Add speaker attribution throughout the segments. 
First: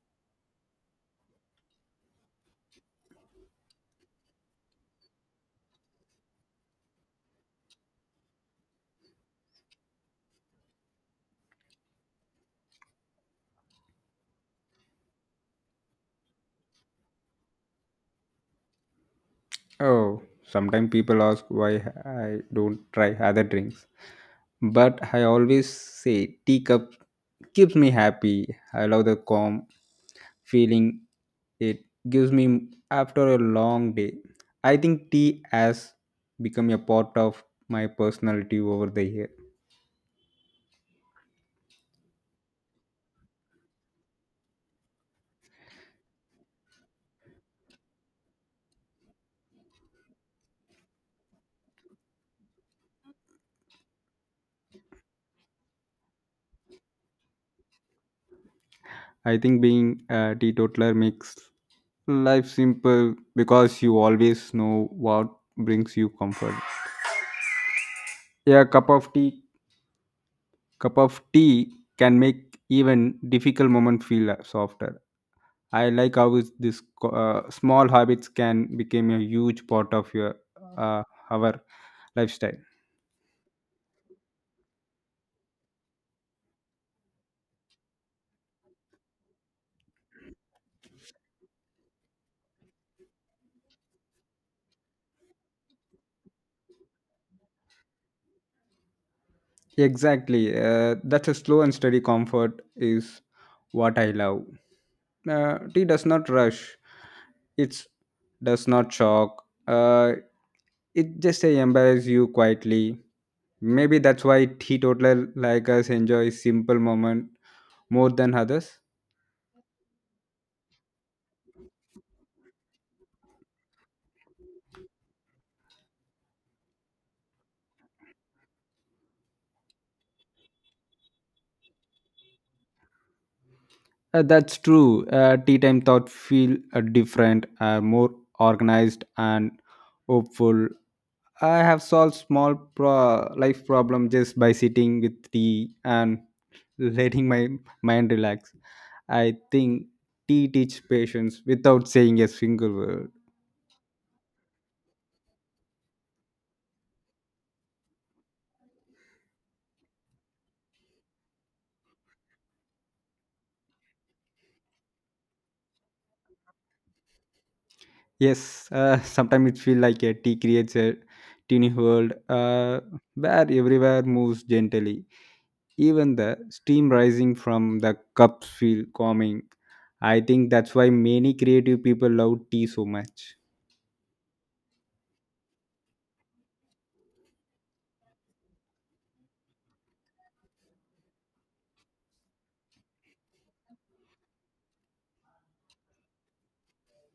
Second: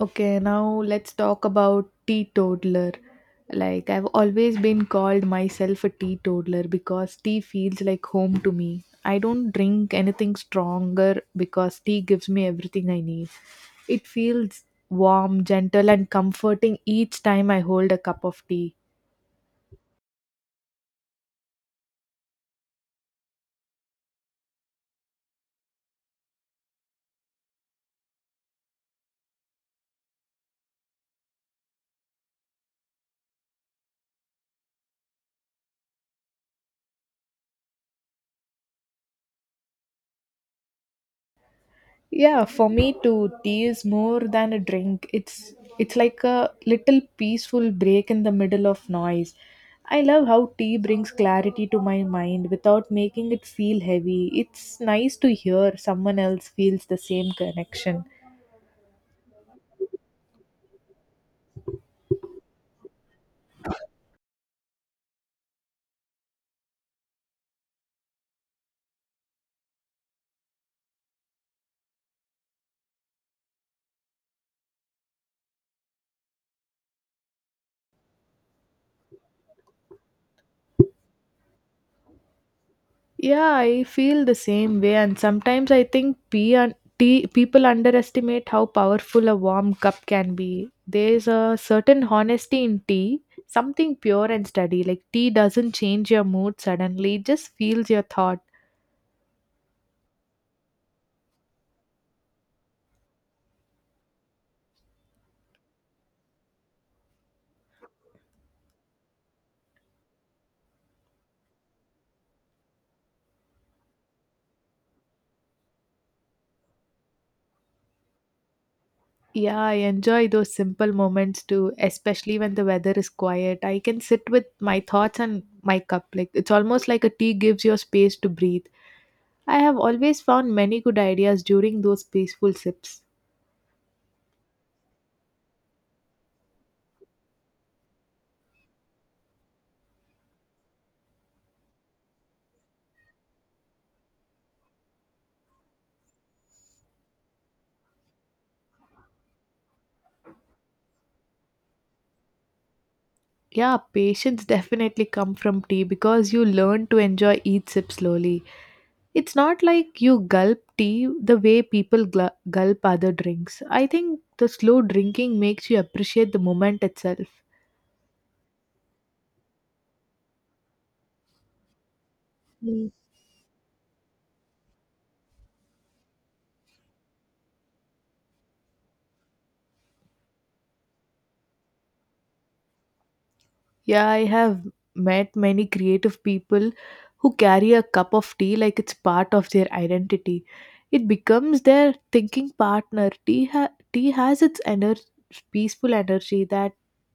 Speaker 1: Okay, now let's talk about teetotaler. Like, I've always been called myself a teetotaler because tea feels like home to me. I don't drink anything stronger because tea gives me everything I need. It feels warm, gentle, and comforting each time I hold a cup of tea.
Speaker 2: Oh, sometimes people ask why I don't try other drinks. But I always say tea cup keeps me happy. I love the calm feeling it gives me after a long day. I think tea has become a part of my personality over the year.
Speaker 1: Yeah, for me too, tea is more than a drink. It's like a little peaceful break in the middle of noise. I love how tea brings clarity to my mind without making it feel heavy. It's nice to hear someone else feels the same connection.
Speaker 2: I think being a teetotaler makes life simple because you always know what brings you comfort. A cup of tea can make even difficult moment feel softer. I like how is this small habits can become a huge part of your uh, our lifestyle.
Speaker 1: Yeah, I feel the same way, and sometimes I think pee and tea, people underestimate how powerful a warm cup can be. There's a certain honesty in tea, something pure and steady. Like tea doesn't change your mood suddenly; it just feels your thought.
Speaker 2: Exactly, that's a slow and steady comfort is what I love. Tea does not rush. It does not shock. It just embarrasses you quietly. Maybe that's why teetotaler like us enjoy simple moment more than others.
Speaker 1: Yeah, I enjoy those simple moments too, especially when the weather is quiet. I can sit with my thoughts and my cup. Like it's almost like a tea gives you space to breathe. I have always found many good ideas during those peaceful sips.
Speaker 2: That's true. Tea time thought feel different, more organized and hopeful. I have solved life problem just by sitting with tea and letting my mind relax. I think tea teach patience without saying a single word.
Speaker 1: Yeah, patience definitely come from tea because you learn to enjoy each sip slowly. It's not like you gulp tea the way people gulp other drinks. I think the slow drinking makes you appreciate the moment itself.
Speaker 2: Yes, sometimes it feel like a tea creates a teeny world where everywhere moves gently. Even the steam rising from the cups feel calming. I think that's why many creative people love tea so much.
Speaker 1: Yeah, I have met many creative people who carry a cup of tea like it's part of their identity. It becomes their thinking partner. Tea, tea has its peaceful energy that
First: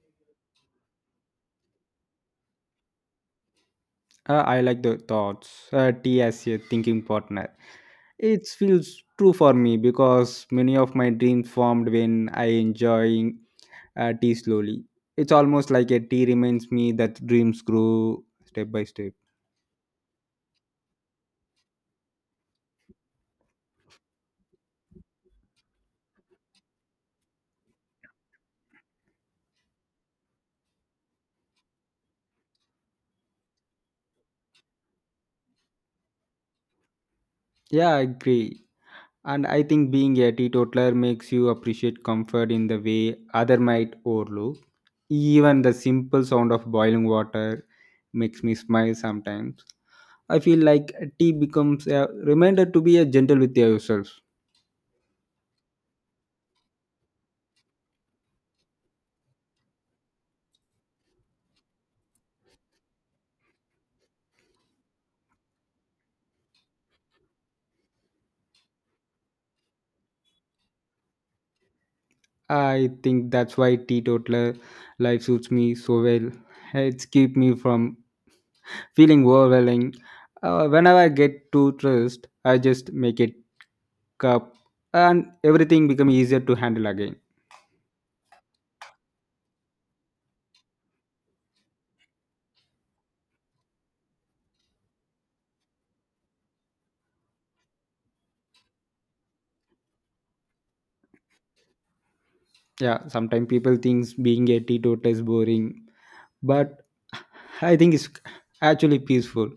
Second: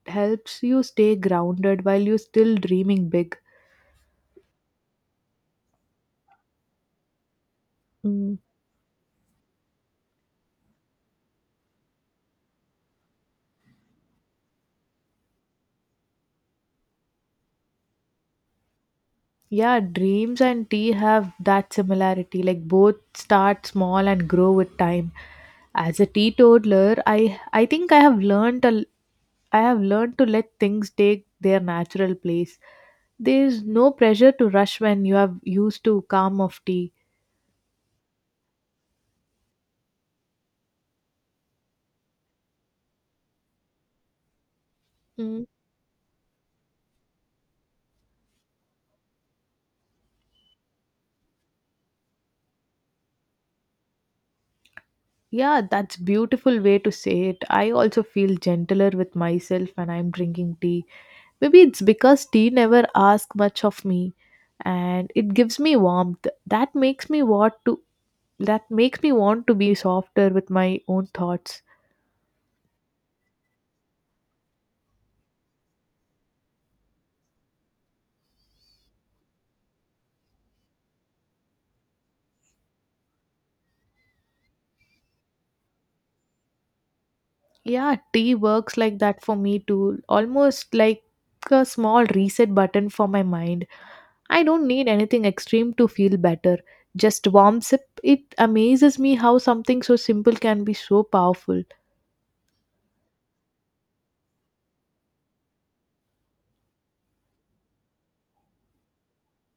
Speaker 1: helps you stay grounded while you're still dreaming big.
Speaker 2: I like the thoughts, tea as a thinking partner.
Speaker 1: Mm.
Speaker 2: It feels true for me because many of my dreams formed when I enjoying tea slowly. It's almost like a tea reminds me that dreams grow step by step.
Speaker 1: Yeah, dreams and tea have that similarity. Like both start small and grow with time. As a teetotaler, I have learned to let things take their natural place. There is no pressure to rush when you have used to calm of tea.
Speaker 2: Yeah, I agree. And I think being a teetotaler makes you appreciate comfort in the way other might overlook.
Speaker 1: Mm.
Speaker 2: Even the simple sound of boiling water makes me smile sometimes. I feel like tea becomes a reminder to be a gentle with yourself.
Speaker 1: Yeah, that's beautiful way to say it. I also feel gentler with myself when I'm drinking tea. Maybe it's because tea never asks much of me and it gives me warmth. That makes me want to be softer with my own thoughts.
Speaker 2: I think that's why teetotaler life suits me so well. It's keep me from feeling overwhelming. Whenever I get too stressed, I just make it cup and everything become easier to handle again.
Speaker 1: Yeah, tea works like that for me too. Almost like a small reset button for my mind. I don't need anything extreme to feel better. Just warm sip. It amazes me how something so simple can be so powerful.
Speaker 2: Yeah, sometimes people thinks being a teetotaler is boring, but I think it's actually peaceful.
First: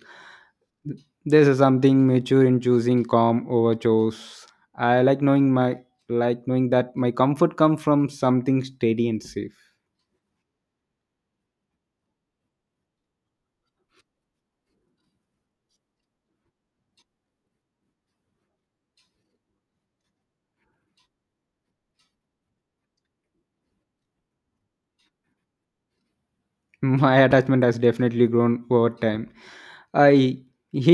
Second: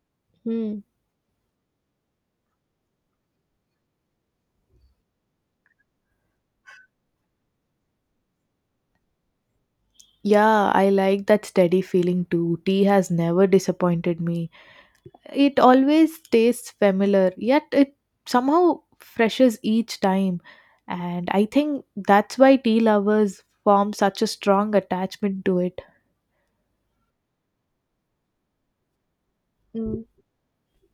Speaker 1: Hmm.
Speaker 2: There's a something mature in choosing calm over chores. I like knowing my, like knowing that my comfort comes from something steady and safe.
Speaker 1: Yeah, I like that steady feeling too. Tea has never disappointed me. It always tastes familiar, yet it somehow freshes each time. And I think that's why tea lovers form such a strong attachment to it.
Speaker 2: My attachment has definitely grown over time.
Speaker 1: Mm.
Speaker 2: I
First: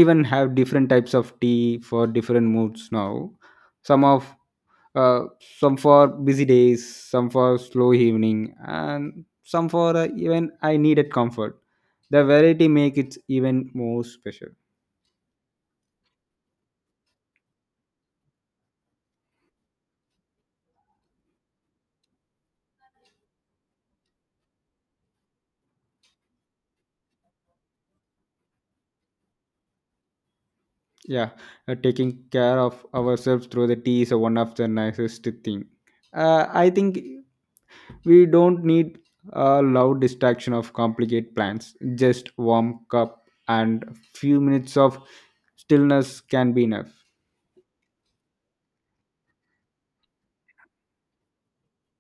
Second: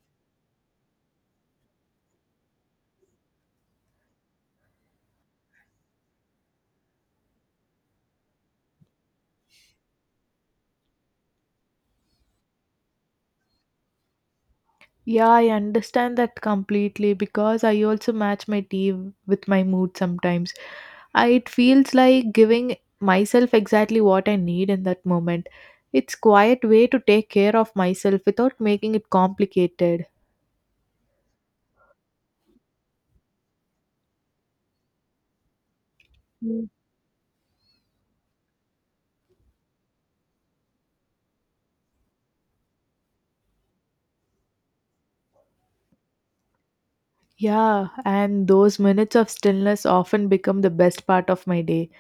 Speaker 2: even have different types of tea for different moods now. Some of uh, some for busy days, some for slow evening, and some for even I needed comfort. The variety make it even more special.
Speaker 1: Yeah, I understand that completely because I also match my tea with my mood sometimes. I, it feels like giving myself exactly what I need in that moment. It's quiet way to take care of myself without making it complicated.
Speaker 2: Yeah, taking care of ourselves through the tea is one of the nicest thing,
Speaker 1: Mm.
Speaker 2: I think. We don't need a loud distraction of complicated plans, just warm cup and few minutes of stillness can be enough.
Speaker 1: Yeah, and those minutes of stillness often become the best part of my day.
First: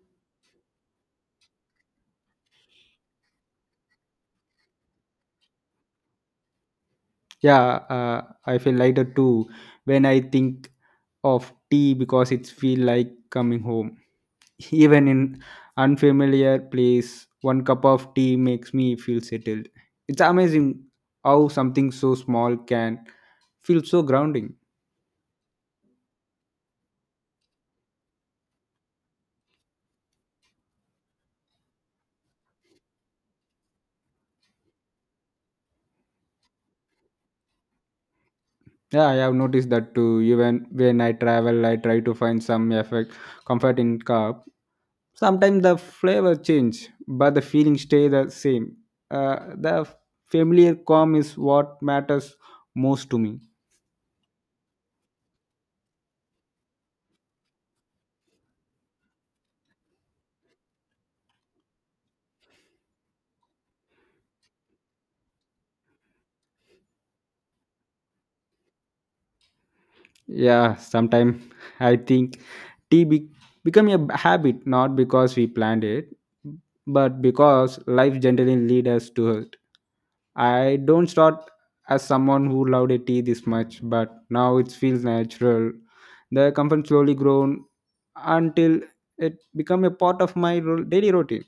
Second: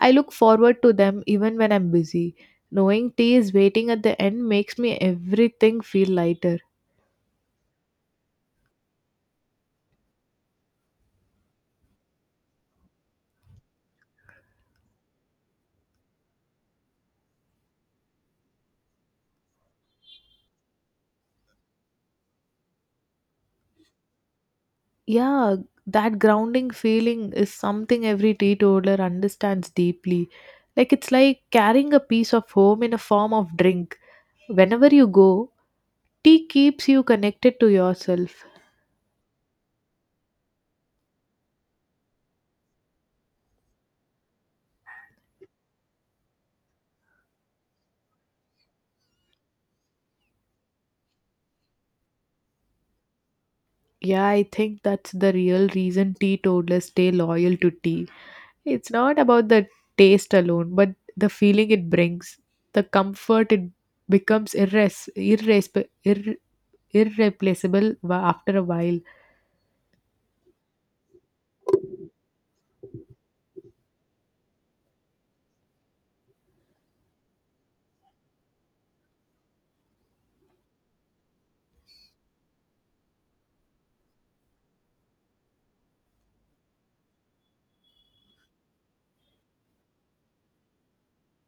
Speaker 1: I look forward to them even when I'm busy. Knowing tea is waiting at the end makes me everything feel lighter.
Speaker 2: Yeah, I feel lighter too when I think of tea because it feel like coming home. Even in unfamiliar place, one cup of tea makes me feel settled. It's amazing how something so small can feel so grounding.
Speaker 1: Yeah, that grounding feeling is something every teetotaler understands deeply. Like it's like carrying a piece of home in a form of drink. Whenever you go, tea keeps you connected to yourself.
Speaker 2: Yeah, I have noticed that too. Even when I travel, I try to find some effect comfort in cup. Sometimes the flavor change but the feeling stay the same. uh, the familiar calm is what matters most to me.
Speaker 1: Yeah, I think that's the real reason teetotalers stay loyal to tea. It's not about the taste alone, but the feeling it brings, the comfort it becomes irreplaceable after a while.
Speaker 2: Yeah, sometimes I think tea be- become a habit, not because we planned it, but because life generally leads us to it. I don't start as someone who loved a tea this much, but now it feels natural. The comfort slowly grown until it become a part of my daily routine.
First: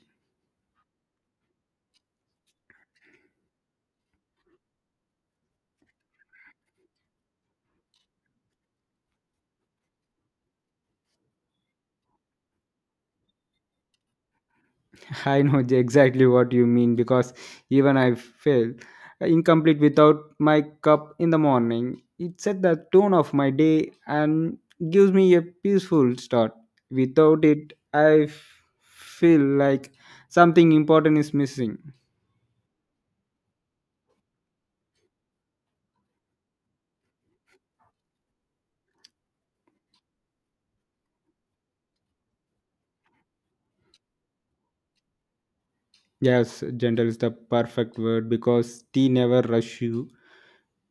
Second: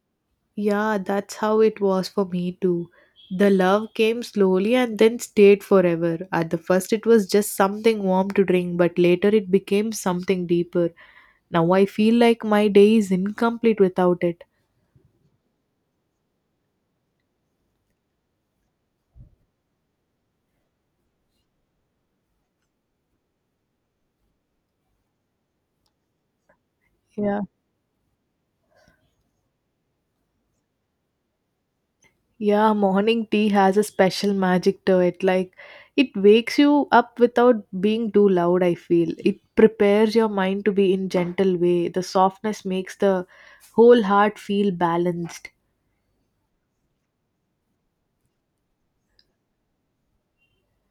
Speaker 1: Yeah, that's how it was for me too. The love came slowly and then stayed forever. At the first, it was just something warm to drink, but later it became something deeper. Now I feel like my day is incomplete without it.
Speaker 2: I know exactly what you mean, because even I feel incomplete without my cup in the morning. It set the tone of my day and gives me a peaceful start.
Speaker 1: Yeah,
Speaker 2: Without it. Feel like something important is missing.
Speaker 1: yeah, morning tea has a special magic to it. Like, it wakes you up without being too loud, I feel. It prepares your mind to be in gentle way. The softness makes the whole heart feel balanced.
Speaker 2: Yes, gentle is the perfect word because tea never rush you.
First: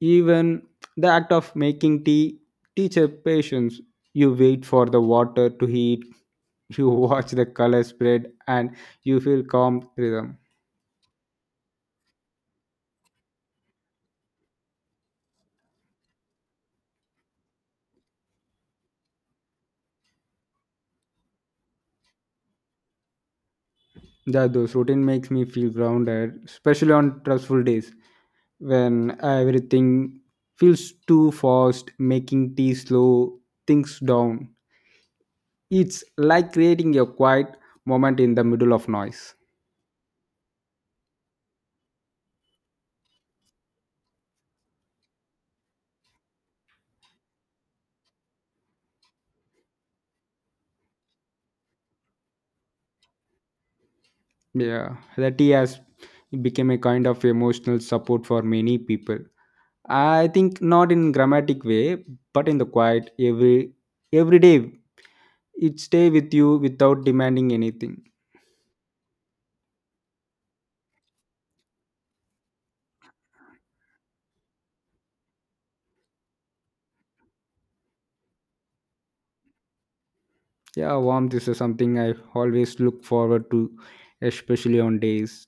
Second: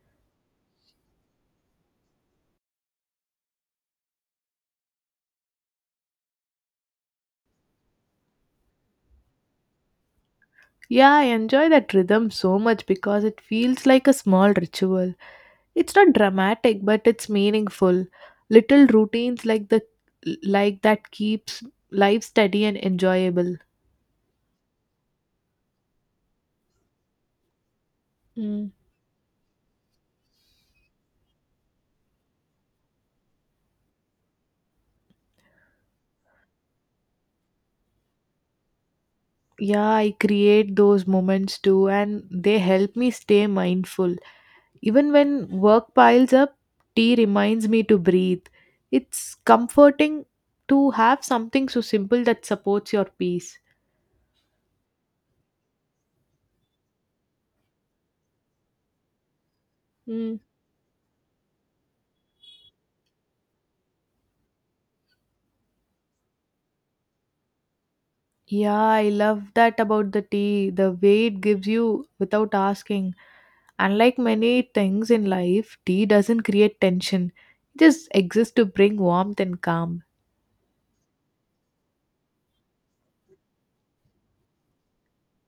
Speaker 2: Even the act of making tea teaches patience. You wait for the water to heat, you watch the color spread, and you feel calm rhythm.
Speaker 1: Yeah, I enjoy that rhythm so much because it feels like a small ritual. It's not dramatic, but it's meaningful. Little routines like that keeps life steady and enjoyable.
Speaker 2: That those routine makes me feel grounded, especially on stressful days
Speaker 1: Mm.
Speaker 2: when everything feels too fast, making tea slow things down. It's like creating a quiet moment in the middle of noise.
Speaker 1: Yeah, I create those moments too, and they help me stay mindful. Even when work piles up, tea reminds me to breathe. It's comforting to have something so simple that supports your peace.
Speaker 2: Yeah, the tea has become a kind of emotional support for many people. I
Speaker 1: Mm.
Speaker 2: think not in grammatic way, but in the quiet every day. It stay with you without demanding anything.
Speaker 1: Yeah, I love that about the tea, the way it gives you without asking. Unlike many things in life, tea doesn't create tension, it just exists to bring warmth and calm.
Speaker 2: Yeah, warmth is something I always look forward to, especially on days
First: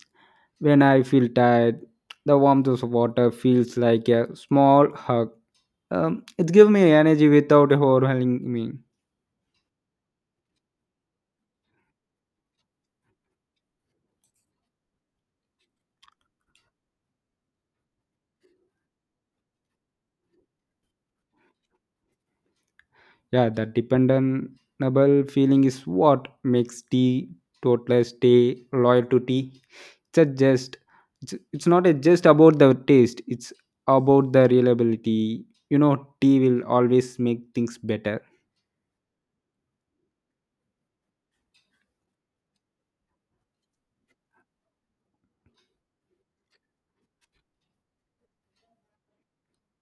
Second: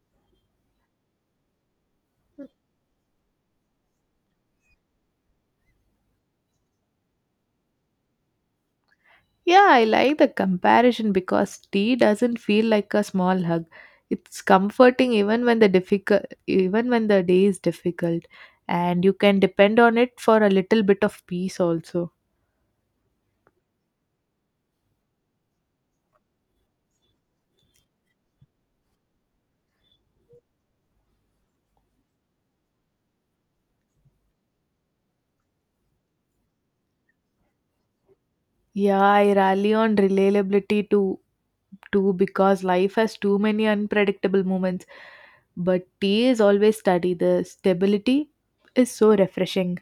Speaker 2: when I feel tired. The warmth of water feels like a small hug. It gives me energy without overwhelming me.
Speaker 1: Yeah, I like the comparison because tea doesn't feel like a small hug. It's comforting even when the day is difficult and you can depend on it for a little bit of peace also.
Speaker 2: Yeah, that dependable feeling is what makes tea totalers stay loyal to tea. It's a just it's not a just about the taste, it's about the reliability. You know, tea will always make things better.
Speaker 1: Yeah, I rally on reliability too because life has too many unpredictable moments. But tea is always steady. The stability is so refreshing.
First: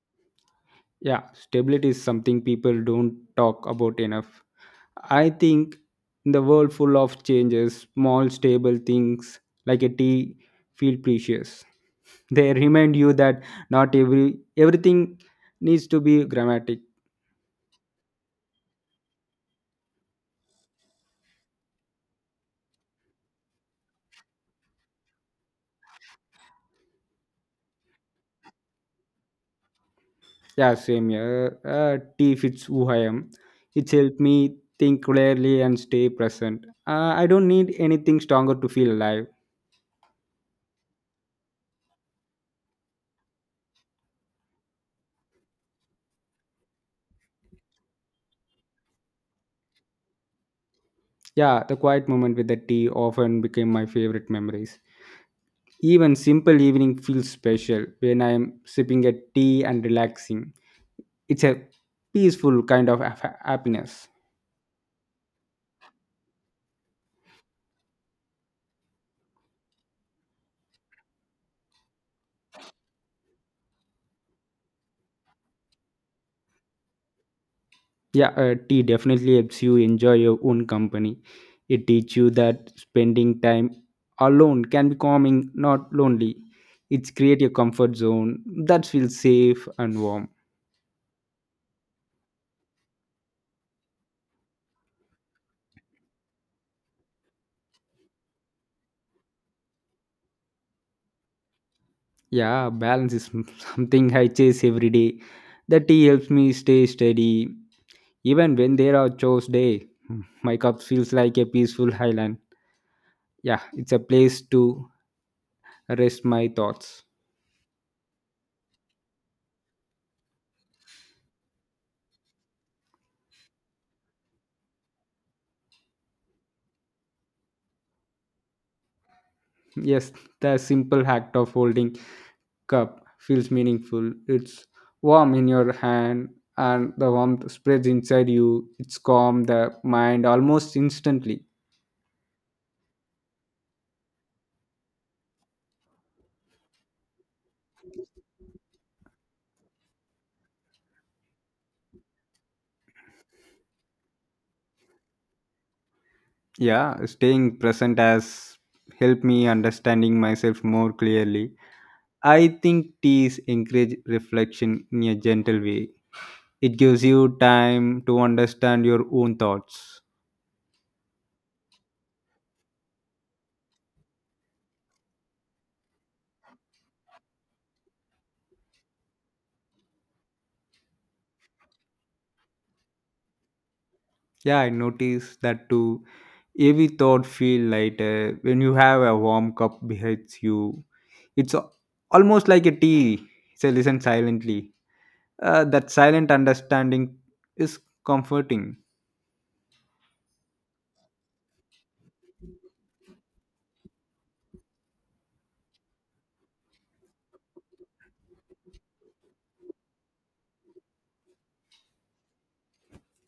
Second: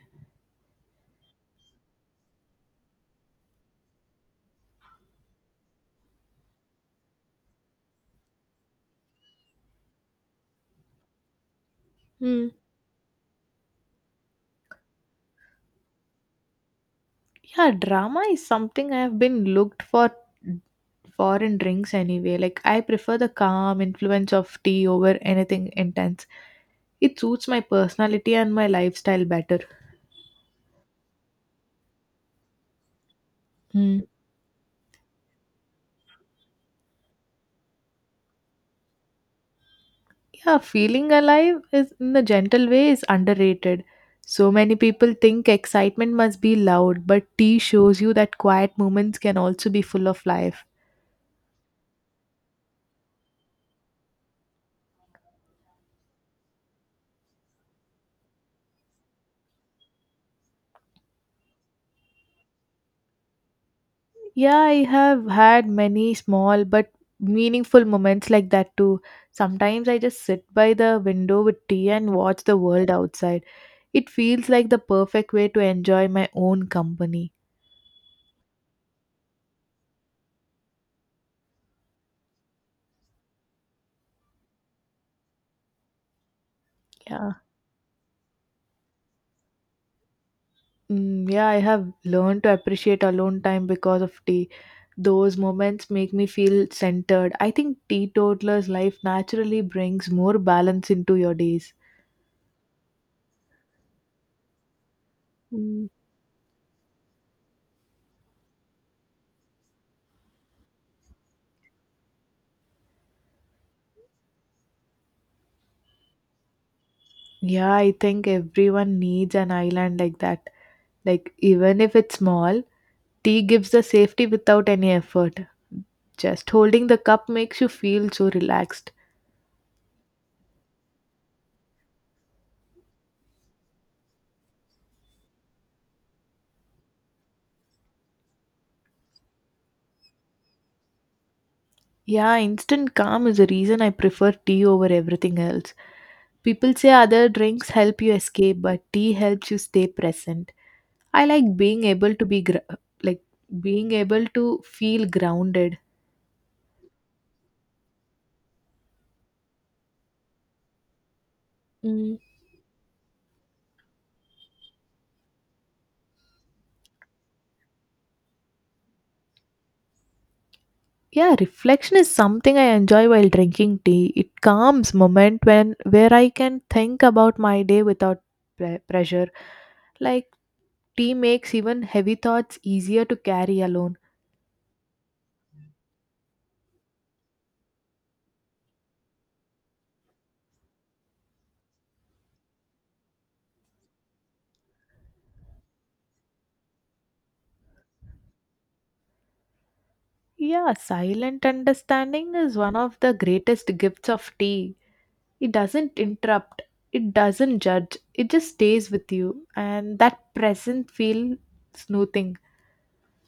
Speaker 2: Yeah, stability is something people don't talk about enough. I think in the world full of changes, small stable things like a tea feel precious. They
Speaker 1: Hmm.
Speaker 2: remind you that not everything needs to be grammatic.
Speaker 1: Yeah, drama is something I have been looked for foreign drinks anyway. Like I prefer the calm influence of tea over anything intense. It suits my personality and my lifestyle better.
Speaker 2: Yeah, same here. uh, Tea fits who I am. It's
Speaker 1: Hmm.
Speaker 2: helped me think clearly and stay present. I don't need anything stronger to feel alive.
Speaker 1: Yeah, feeling alive is in a gentle way is underrated. So many people think excitement must be loud, but tea shows you that quiet moments can also be full of life.
Speaker 2: Yeah, the quiet moment with the tea often became my favorite memories. Even simple evening feels special when I'm sipping a tea and relaxing. It's a peaceful kind of happiness.
Speaker 1: Yeah, I have had many small but meaningful moments like that too. Sometimes I just sit by the window with tea and watch the world outside. It feels like the perfect way to enjoy my own company.
Speaker 2: Yeah, tea definitely helps you enjoy your own company. It teaches you that spending time alone can be calming, not lonely. It's
Speaker 1: Yeah.
Speaker 2: create a comfort zone that feels safe and warm.
Speaker 1: Mm, yeah, I have learned to appreciate alone time because of tea. Those moments make me feel centered. I think teetotaler's life naturally brings more balance into your days.
Speaker 2: Yeah, balance is something I chase every day. The
Speaker 1: Mm.
Speaker 2: tea helps me stay steady, even when there are chores day. My cup feels like a peaceful island. Yeah, it's a place to rest my thoughts.
Speaker 1: Yeah, I think everyone needs an island like that. Like, even if it's small, tea gives the safety without any effort. Just holding the cup makes you feel so relaxed.
Speaker 2: Yes, the simple act of holding cup feels meaningful. It's warm in your hand and the warmth spreads inside you. It's calm the mind almost instantly.
Speaker 1: Yeah, instant calm is the reason I prefer tea over everything else. People say other drinks help you escape, but tea helps you stay present. I like like being able to feel grounded.
Speaker 2: Yeah, staying present has helped me understanding myself more clearly.
Speaker 1: Mm.
Speaker 2: I think teas encourage reflection in a gentle way. It gives you time to understand your own thoughts.
Speaker 1: Yeah, reflection is something I enjoy while drinking tea. It calms moment when where I can think about my day without pressure. Like tea makes even heavy thoughts easier to carry alone.
Speaker 2: Yeah, I noticed that too. Every thought feel lighter when you have a warm cup behind you. It's a- Almost like a tea, say, listen silently. That silent understanding is comforting.
Speaker 1: Yeah, silent understanding is one of the greatest gifts of tea. It doesn't interrupt, it doesn't judge, it just stays with you, and that present feel soothing.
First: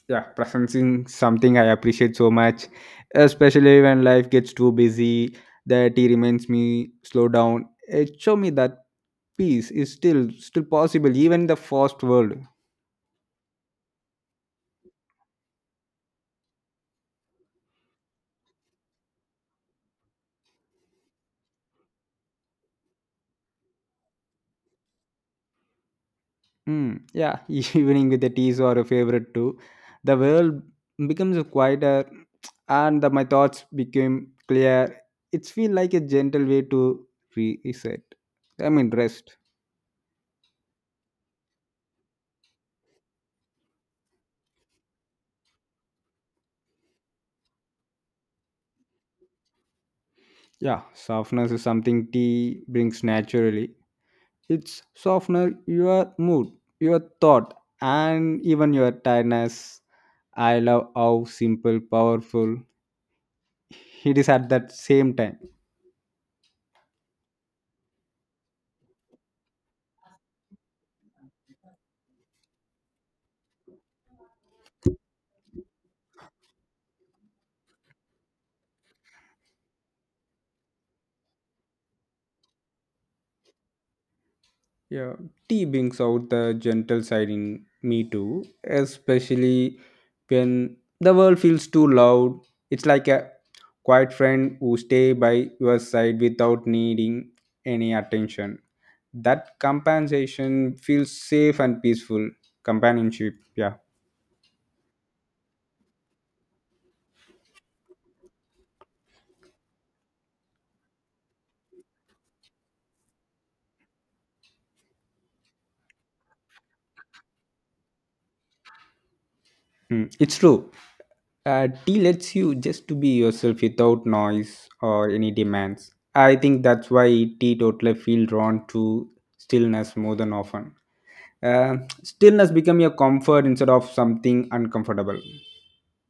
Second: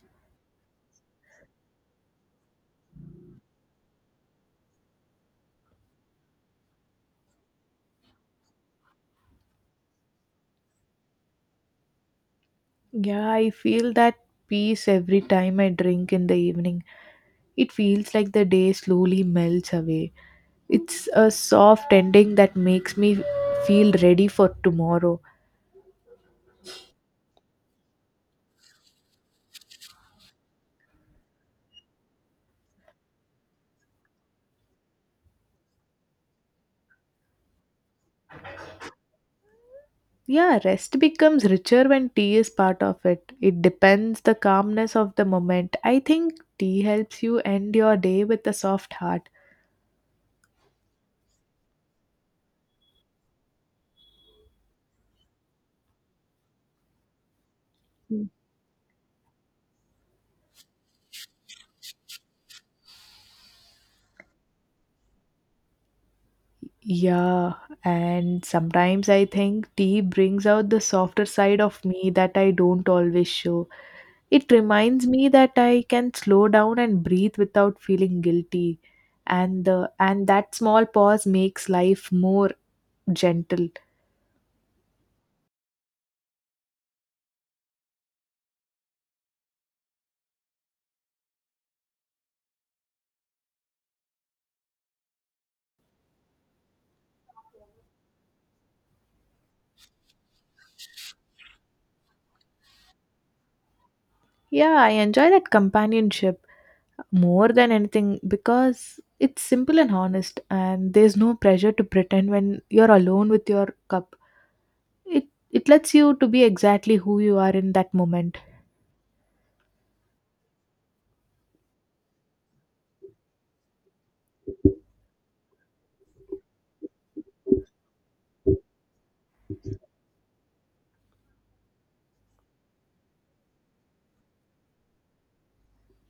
Speaker 2: Yeah, presencing something I appreciate so much, especially when life gets too busy. That tea reminds me slow down. It show me that peace is still possible even in the fast world.
Speaker 1: Yeah, I feel that peace every time I drink in the evening. It feels like the day slowly melts away. It's a soft ending that makes me feel ready for tomorrow.
Speaker 2: Mm, yeah, evening with a tease or a favorite too. The world becomes quieter and the, my thoughts became clear. It's feel like a gentle way to reset. I mean rest.
Speaker 1: Yeah, rest becomes richer when tea is part of it. It depends the calmness of the moment. I think tea helps you end your day with a soft heart.
Speaker 2: Yeah, softness is something tea brings naturally. It's softener your mood, your thought,
Speaker 1: Mm.
Speaker 2: and even your tiredness. I love how simple, powerful it is at that same time.
Speaker 1: Yeah, and sometimes I think tea brings out the softer side of me that I don't always show. It reminds me that I can slow down and breathe without feeling guilty, and that small pause makes life more gentle.
Speaker 2: Yeah, tea brings out the gentle side in me too, especially when the world feels too loud. It's like a quiet friend who stay by your side without needing any attention. That compensation feels safe and peaceful. Companionship, yeah.
Speaker 1: Yeah, I enjoy that companionship more than anything because it's simple and honest, and there's no pressure to pretend when you're alone with your cup. It lets you to be exactly who you are in that moment.
Speaker 2: Hmm, it's true. Tea lets you just to be yourself without noise or any demands. I think that's why teetotaler feel drawn to stillness more than often. uh, Stillness become your comfort instead of something uncomfortable.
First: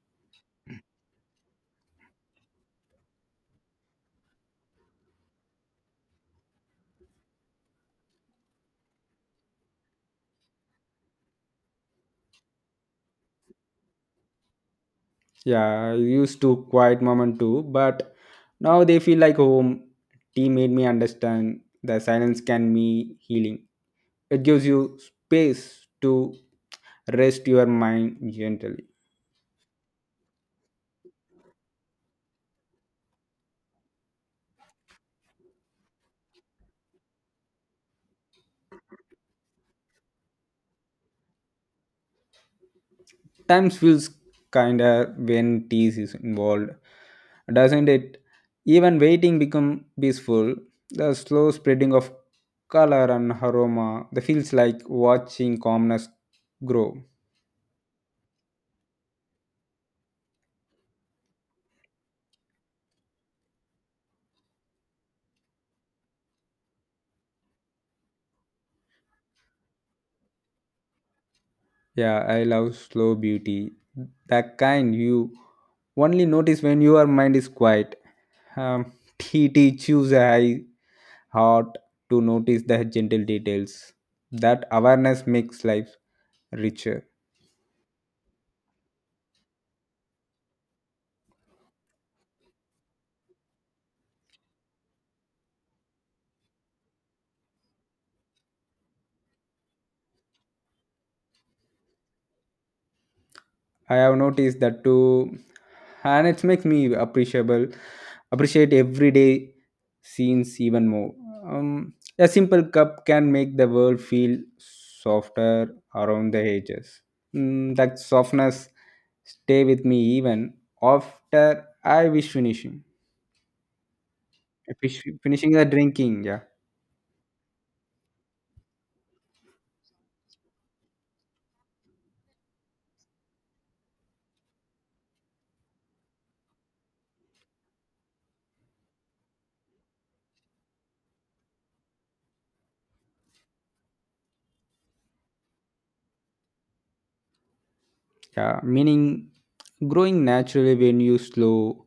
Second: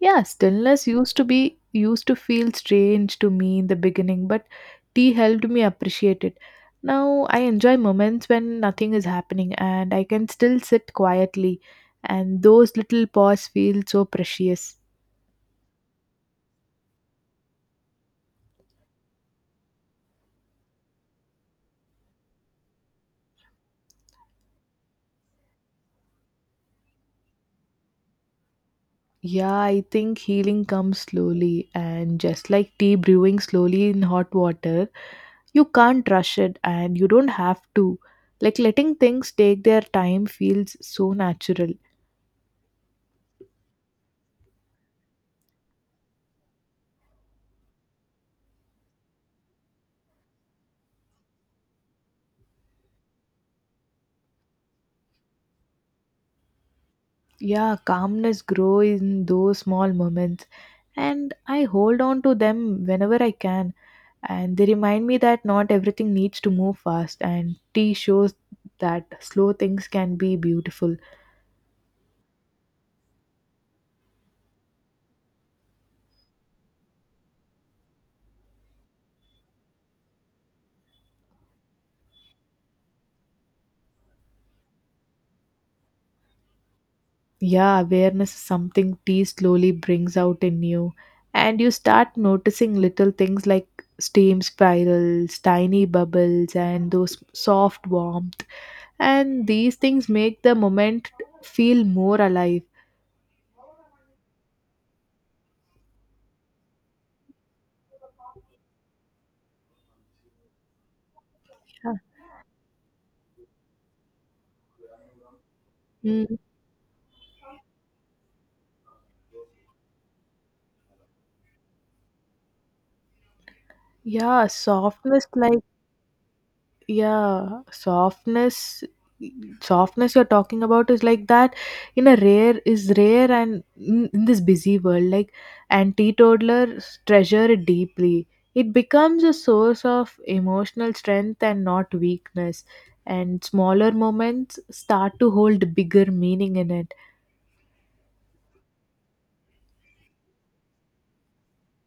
Speaker 1: Yeah, stillness used to be used to feel strange to me in the beginning, but tea helped me appreciate it. Now I enjoy moments when nothing is happening and I can still sit quietly, and those little pause feel so precious.
Speaker 2: Yeah, I used to quiet moment too, but now they feel like home. Tea made me understand the silence can be healing. It gives you space to rest your mind gentle.
Speaker 1: Yeah, I think healing comes slowly, and just like tea brewing slowly in hot water, you can't rush it and you don't have to. Like letting things take their time feels so natural.
Speaker 2: Times feels kinda when tease is involved, doesn't it? Even waiting become peaceful. The slow spreading of color and aroma. That feels like watching calmness grow.
Speaker 1: Yeah, calmness grow in those small moments and I hold on to them whenever I can and they remind me that not everything needs to move fast and tea shows that slow things can be beautiful.
Speaker 2: Yeah, I love slow beauty. That kind you only notice when your mind is quiet. Um, T T choose a high heart to notice the gentle details. That awareness makes life richer.
Speaker 1: Yeah, awareness is something tea slowly brings out in you and you start noticing little things like steam spirals, tiny bubbles and those soft warmth and these things make the moment feel more alive.
Speaker 2: I have noticed that too, and it makes me appreciate everyday scenes even more. A simple cup can make the world feel softer
Speaker 1: Yeah.
Speaker 2: around the edges. Mm, that softness stay with me even after I wish finishing,
Speaker 1: Yeah,
Speaker 2: Fish-
Speaker 1: softness
Speaker 2: finishing
Speaker 1: like
Speaker 2: the drinking. Yeah,
Speaker 1: yeah, softness softness you're talking about is like that in a rare is rare and in this busy world like and teetotalers treasure it deeply. It becomes a source of emotional strength and not weakness and smaller moments start to hold bigger meaning in it.
Speaker 2: yeah. Meaning, growing naturally when you slow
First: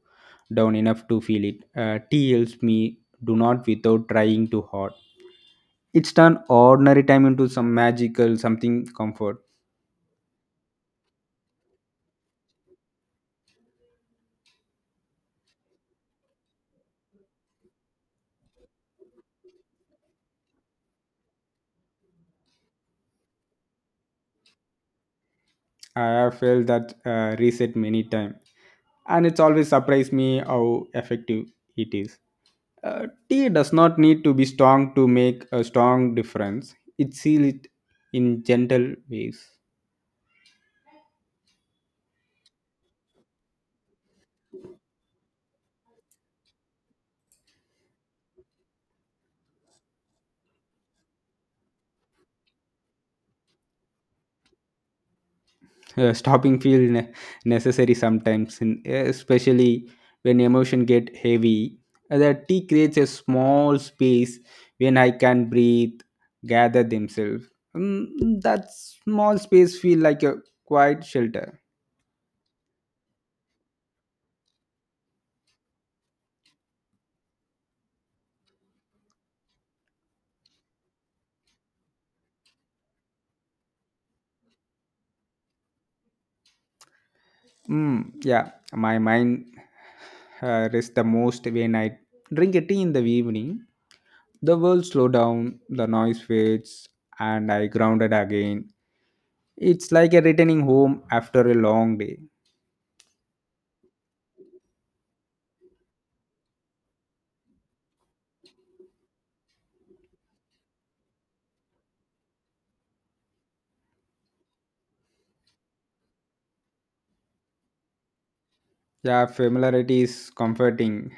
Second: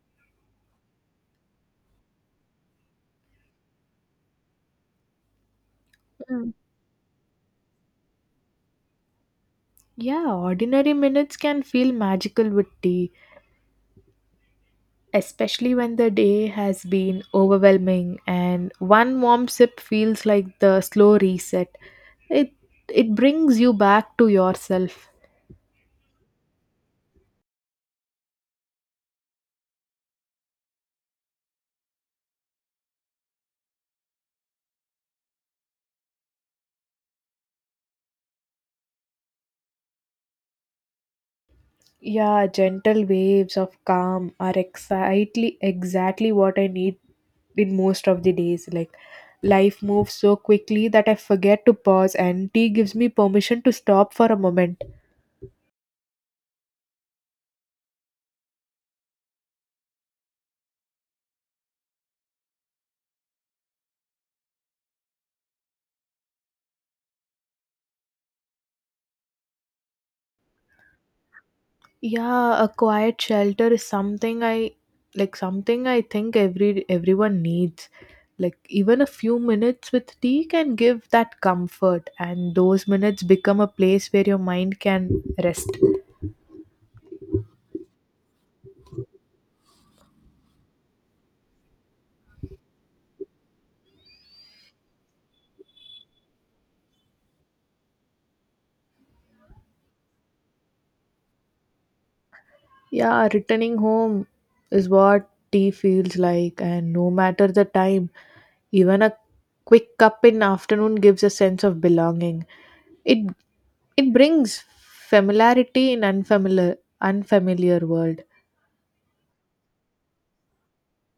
Speaker 2: down enough to feel it. Tea helps me do not without trying too hard. It's turned
Speaker 1: Mm.
Speaker 2: ordinary time into some magical something comfort.
Speaker 1: Yeah, ordinary minutes can feel magical with tea especially when the day has been overwhelming and one warm sip feels like the slow reset it it brings you back to yourself
Speaker 2: I have felt that reset many times, and it's always surprised me how effective it is. Tea does not need to be strong to make a strong difference. It seal it in gentle ways.
Speaker 1: yeah gentle waves of calm are exactly what I need in most of the days like life moves so quickly that I forget to pause and tea gives me permission to stop for a moment.
Speaker 2: Stopping feel necessary sometimes, and especially when emotion get heavy. The tea creates a small space when I can breathe, gather themselves. That small space feel like a quiet shelter.
Speaker 1: Yeah, a quiet shelter is something I like something I think everyone needs. Like even a few minutes with tea can give that comfort, and those minutes become a place where your mind can rest.
Speaker 2: Mm, yeah. My mind rests the most when I drink a tea in the evening. The world slow down, the noise fades, and I grounded again. It's like a returning home after a long day.
Speaker 1: Yeah, returning home is what tea feels like, and no matter the time, even a quick cup in afternoon gives a sense of belonging. It it brings familiarity in unfamiliar world.
Speaker 2: Yeah, familiarity is comforting,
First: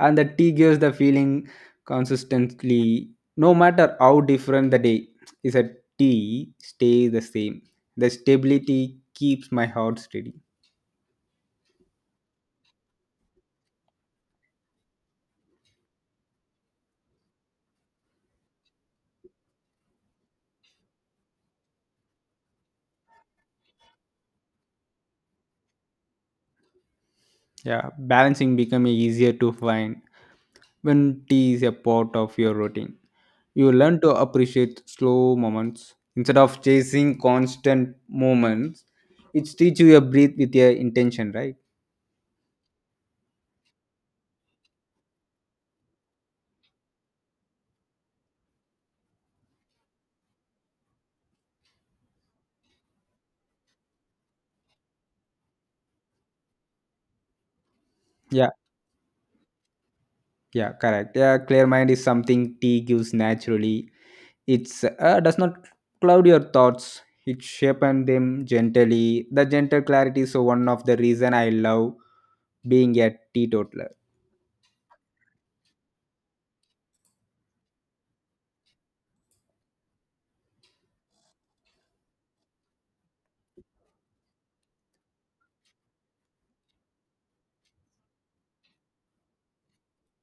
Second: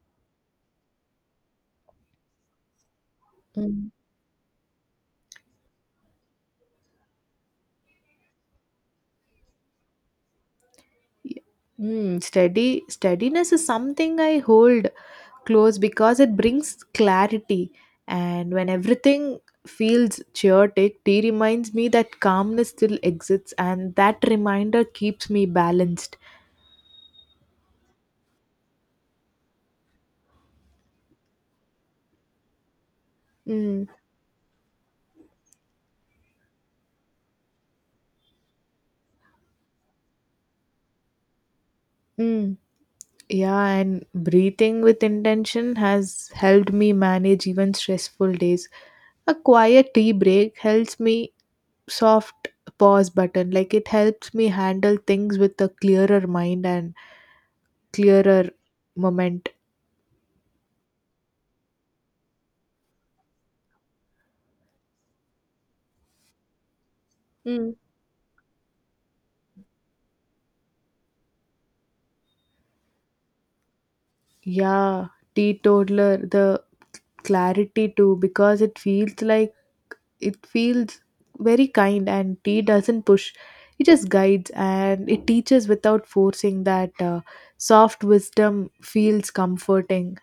Speaker 2: and the tea gives the feeling consistently, no
Speaker 1: Mm.
Speaker 2: matter how different the day. Is a tea stays the same. The stability keeps my heart steady.
Speaker 1: Y- Mm, steady steadiness is something I hold close because it brings clarity, and when everything feels chaotic, tea reminds me that calmness still exists, and that reminder keeps me balanced.
Speaker 2: Yeah, balancing become easier to find when tea is a part of your routine. You
Speaker 1: Mm.
Speaker 2: learn to appreciate slow moments instead of chasing constant moments. It teaches you a breathe with your intention, right?
Speaker 1: Mm. Yeah, and breathing with intention has helped me manage even stressful days. A quiet tea break helps me soft pause button, like it helps me handle things with a clearer mind and clearer moment.
Speaker 2: Yeah, correct. Yeah, clear mind is something tea gives naturally. It's does not cloud your thoughts. It
Speaker 1: Mm.
Speaker 2: shapens them gently. The gentle clarity is one of the reason I love being a teetotaler.
Speaker 1: Yeah, teetotaler, the clarity too, because it feels very kind, and tea doesn't push. It just guides, and it teaches without forcing that soft wisdom feels comforting.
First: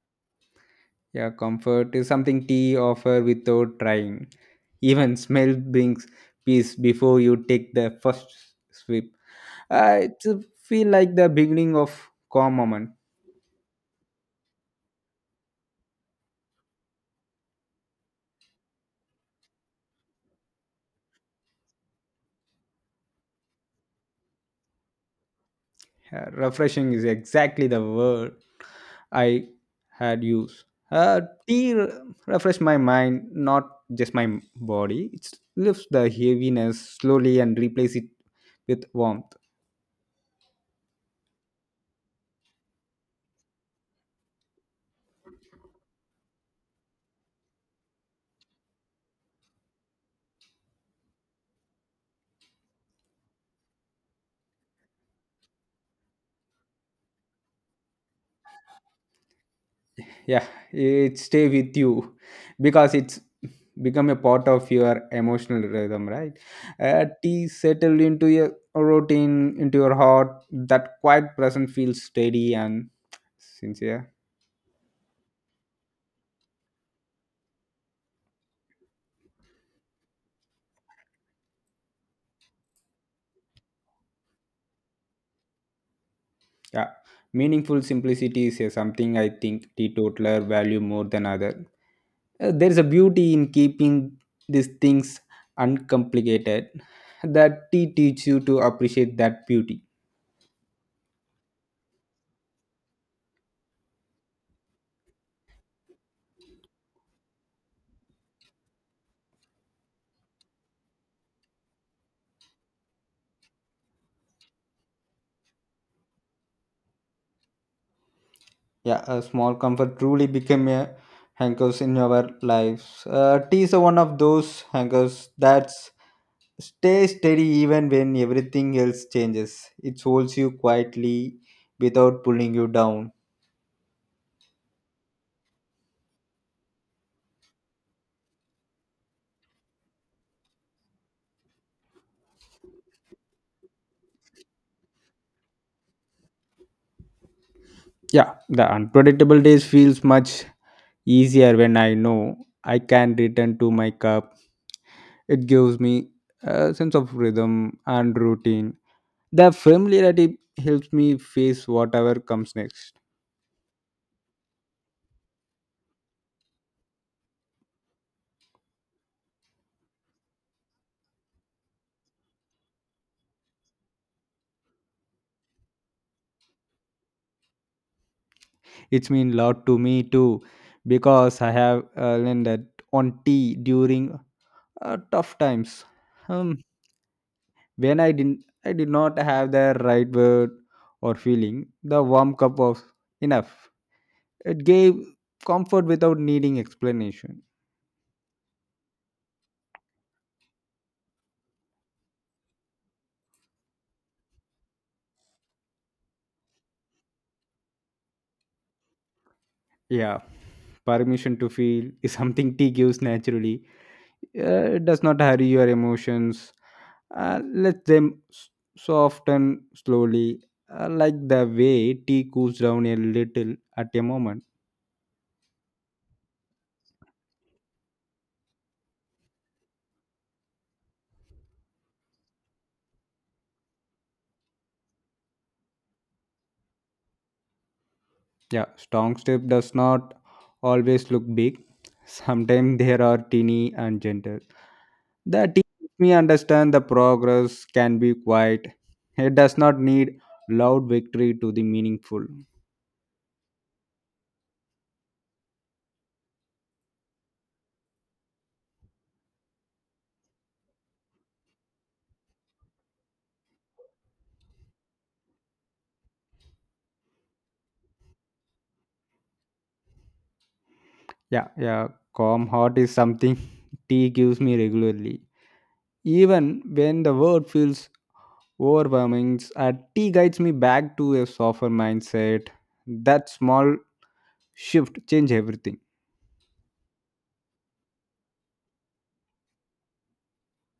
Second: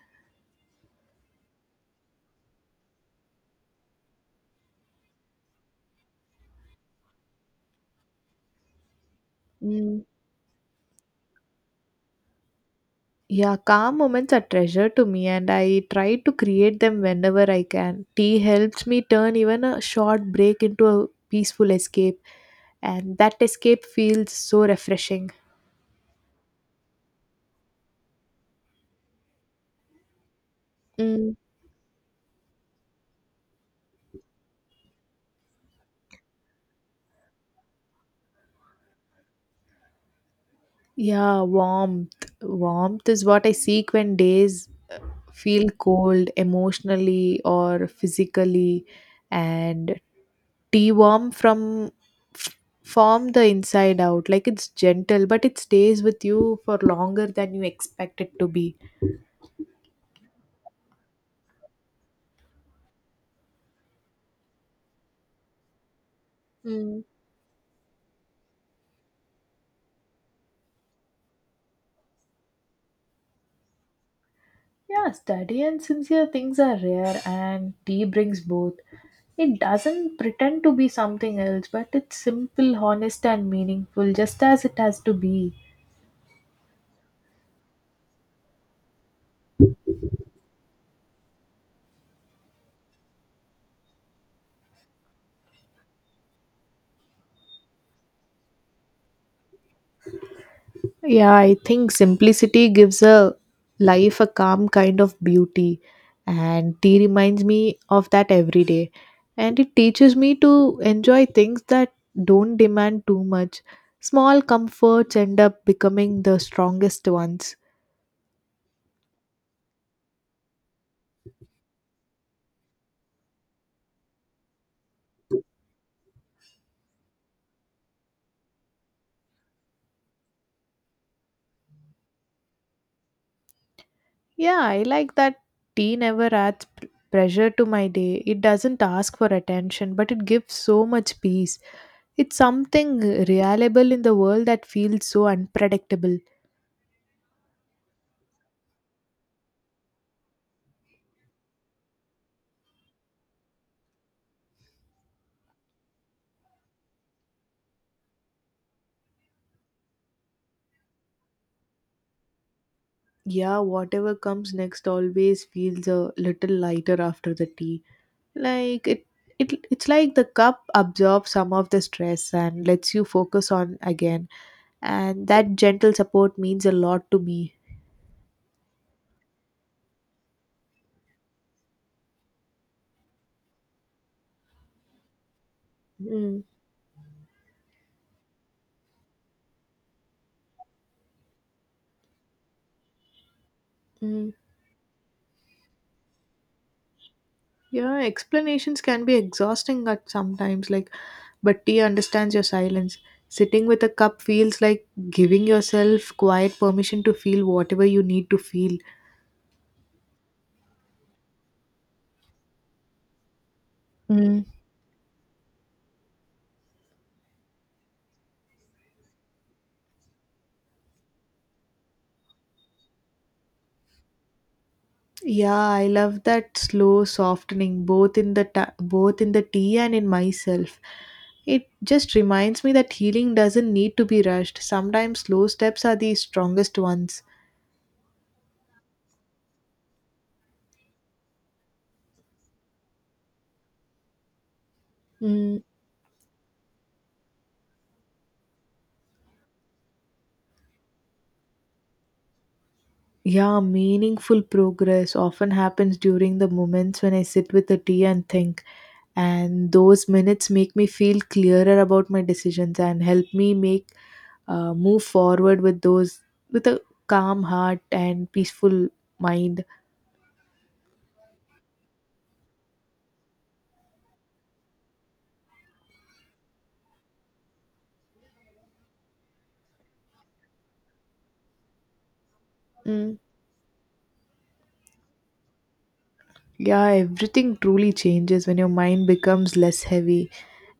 Speaker 2: Yeah, comfort is something tea offer without trying. Even smell brings peace before you take the first sip.
Speaker 1: Mm.
Speaker 2: It feel like the beginning of calm moment.
Speaker 1: Yeah, calm moments are treasure to me, and I try to create them whenever I can. Tea helps me turn even a short break into a peaceful escape, and that escape feels so refreshing.
Speaker 2: Refreshing is exactly the word I had used. Uh,
Speaker 1: Mm,
Speaker 2: tea re- refresh my mind, not just my body. It lifts the heaviness slowly and replace it with warmth.
Speaker 1: yeah, warmth. Warmth is what I seek when days feel cold emotionally or physically, and tea warm from f- from the inside out. Like it's gentle, but it stays with you for longer than you expect it to be.
Speaker 2: Yeah, it stay with you because it's become a part of your emotional rhythm, right? Tea settled into your routine, into your heart. That quiet present feels steady and sincere.
Speaker 1: Yeah, steady and sincere things are rare, and tea brings both. It doesn't pretend to be something else, but it's simple, honest, and meaningful, just as it has to be.
Speaker 2: Yeah, meaningful simplicity is something I think teetotaler value more than other. There is a beauty in keeping these things uncomplicated. That tea teaches you to appreciate that beauty.
Speaker 1: Yeah, I think simplicity gives a life a calm kind of beauty, and tea reminds me of that every day. And it teaches me to enjoy things that don't demand too much. Small comforts end up becoming the strongest ones.
Speaker 2: Yeah, a small comfort truly became a hankers in our lives. Tea is one of those anchors that stays steady even when everything else changes. It holds you quietly without pulling you down.
Speaker 1: Yeah, I like that tea never adds pressure to my day. It doesn't ask for attention, but it gives so much peace. It's something reliable in the world that feels so unpredictable.
Speaker 2: Yeah, the unpredictable days feels much easier when I know I can return to my cup. It gives me a sense of rhythm and routine. The familiarity helps me face whatever comes next.
Speaker 1: Yeah, whatever comes next always feels a little lighter after the tea. Like it, it's like the cup absorbs some of the stress and lets you focus on again. And that gentle support means a lot to me.
Speaker 2: It's mean lot to me too because I have learned that on tea during tough times.
Speaker 1: Mm.
Speaker 2: Um, when I did not have the right word or feeling. The warm cup was enough.
Speaker 1: Mm.
Speaker 2: It gave comfort without needing explanation.
Speaker 1: Yeah, explanations can be exhausting at sometimes, like, but tea understands your silence. Sitting with a cup feels like giving yourself quiet permission to feel whatever you need to feel.
Speaker 2: Yeah, permission to feel is something tea gives naturally.
Speaker 1: Mm.
Speaker 2: It does not hurry your emotions. Let them soften slowly, like the way tea cools down a little at a moment.
Speaker 1: Yeah, I love that slow softening, both in the both in the tea and in myself. It just reminds me that healing doesn't need to be rushed. Sometimes slow steps are the strongest ones.
Speaker 2: Yeah, strong step does not always look big. Sometimes they are teeny and gentle. The
Speaker 1: Mm.
Speaker 2: teaches me understand the progress can be quiet. It does not need loud victory to be meaningful.
Speaker 1: Yeah, meaningful progress often happens during the moments when I sit with a tea and think. And those minutes make me feel clearer about my decisions and help me make move forward with those with a calm heart and peaceful mind.
Speaker 2: Yeah, yeah, calm heart is something tea gives me regularly. Even when the world feels overwhelming, tea guides me back to a softer mindset.
Speaker 1: Mm,
Speaker 2: That small shift change everything.
Speaker 1: yeah, everything truly changes when your mind becomes less heavy,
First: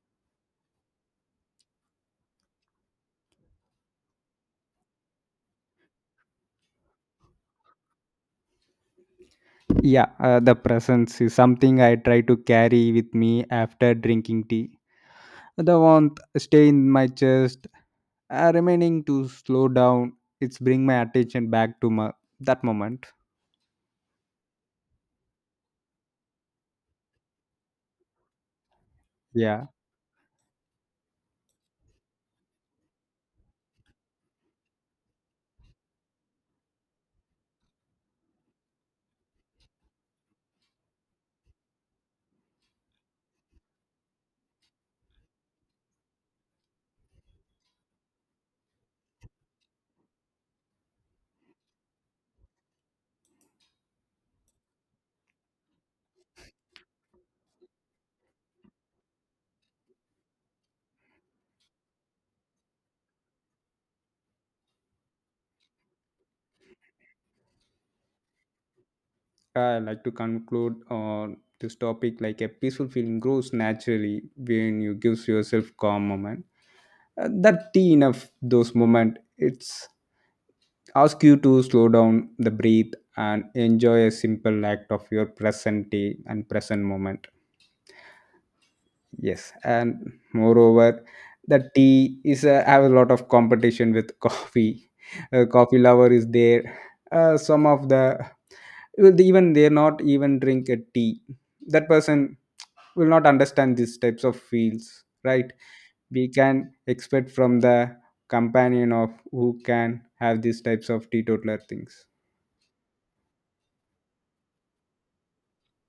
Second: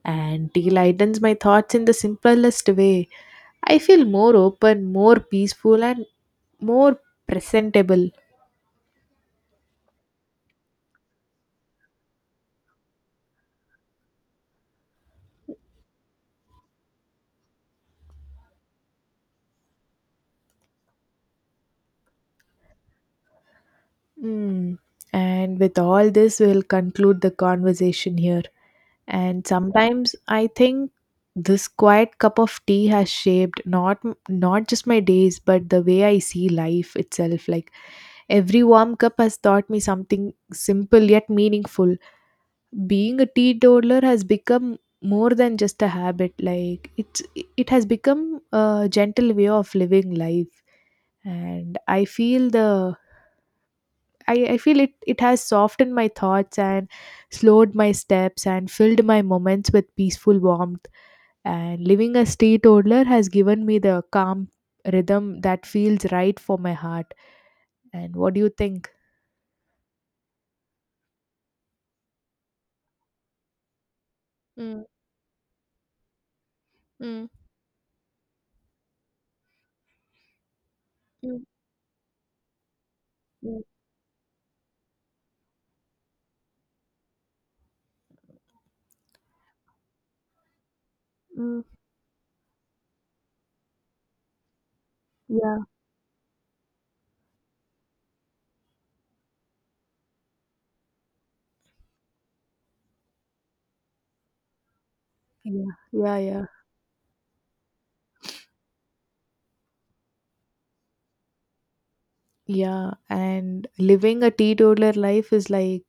Speaker 1: and tea lightens my thoughts in the simplest way. I feel more open, more peaceful, and more presentable.
Speaker 2: Yeah, the presence is something I try to carry with me after drinking tea. The warmth stay in my chest, remaining to slow down. It's bring my attention back to my that moment.
Speaker 1: Mm. And with all this, we'll conclude the conversation here. And
Speaker 2: Yeah,
Speaker 1: sometimes I think this quiet cup of tea has shaped not just my days, but the way I see life itself. Like every warm cup has taught me something simple yet meaningful. Being a teetotaler has become more than just a habit. Like it has become a gentle way of living life. And I feel I feel it has softened my thoughts and slowed my steps and filled my moments with peaceful warmth. And living a street toddler has given me the calm rhythm that feels right for my heart. And what do you think?
Speaker 2: I like to conclude on this topic like a peaceful feeling grows naturally when
Speaker 1: Mm.
Speaker 2: you gives yourself calm moment.
Speaker 1: Mm.
Speaker 2: That tea enough those moment. It's ask you
Speaker 1: Mm.
Speaker 2: to slow down the breathe and
Speaker 1: Mm.
Speaker 2: enjoy a simple act of your present day and present moment. Yes, and moreover,
Speaker 1: Mm.
Speaker 2: the tea is have a lot of competition with coffee.
Speaker 1: Yeah,
Speaker 2: Coffee lover is there. Some of the well, they even they're not even drink a tea. That person will not understand these types of fields, right?
Speaker 1: yeah, yeah,
Speaker 2: We
Speaker 1: yeah.
Speaker 2: can expect from the companion of who can have these types of teetotaler things.
Speaker 1: Yeah, and living a teetotaler life is like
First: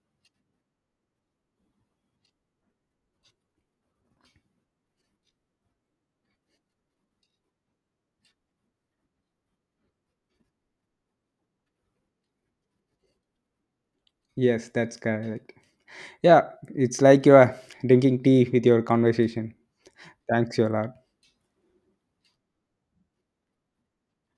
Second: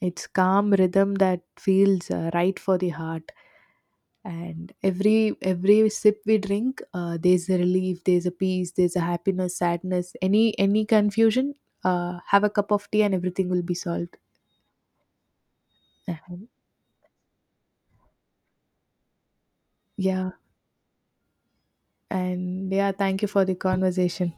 Speaker 1: it's calm rhythm that feels right for the heart. And every sip we drink, there's a relief, there's a peace, there's a happiness, sadness, any confusion, have a cup of tea and everything will be solved.
Speaker 2: Yes, that's correct.
Speaker 1: And
Speaker 2: Yeah, it's like you are drinking tea with your conversation.
Speaker 1: yeah,
Speaker 2: Thanks, Yola.
Speaker 1: and yeah, thank you for the conversation.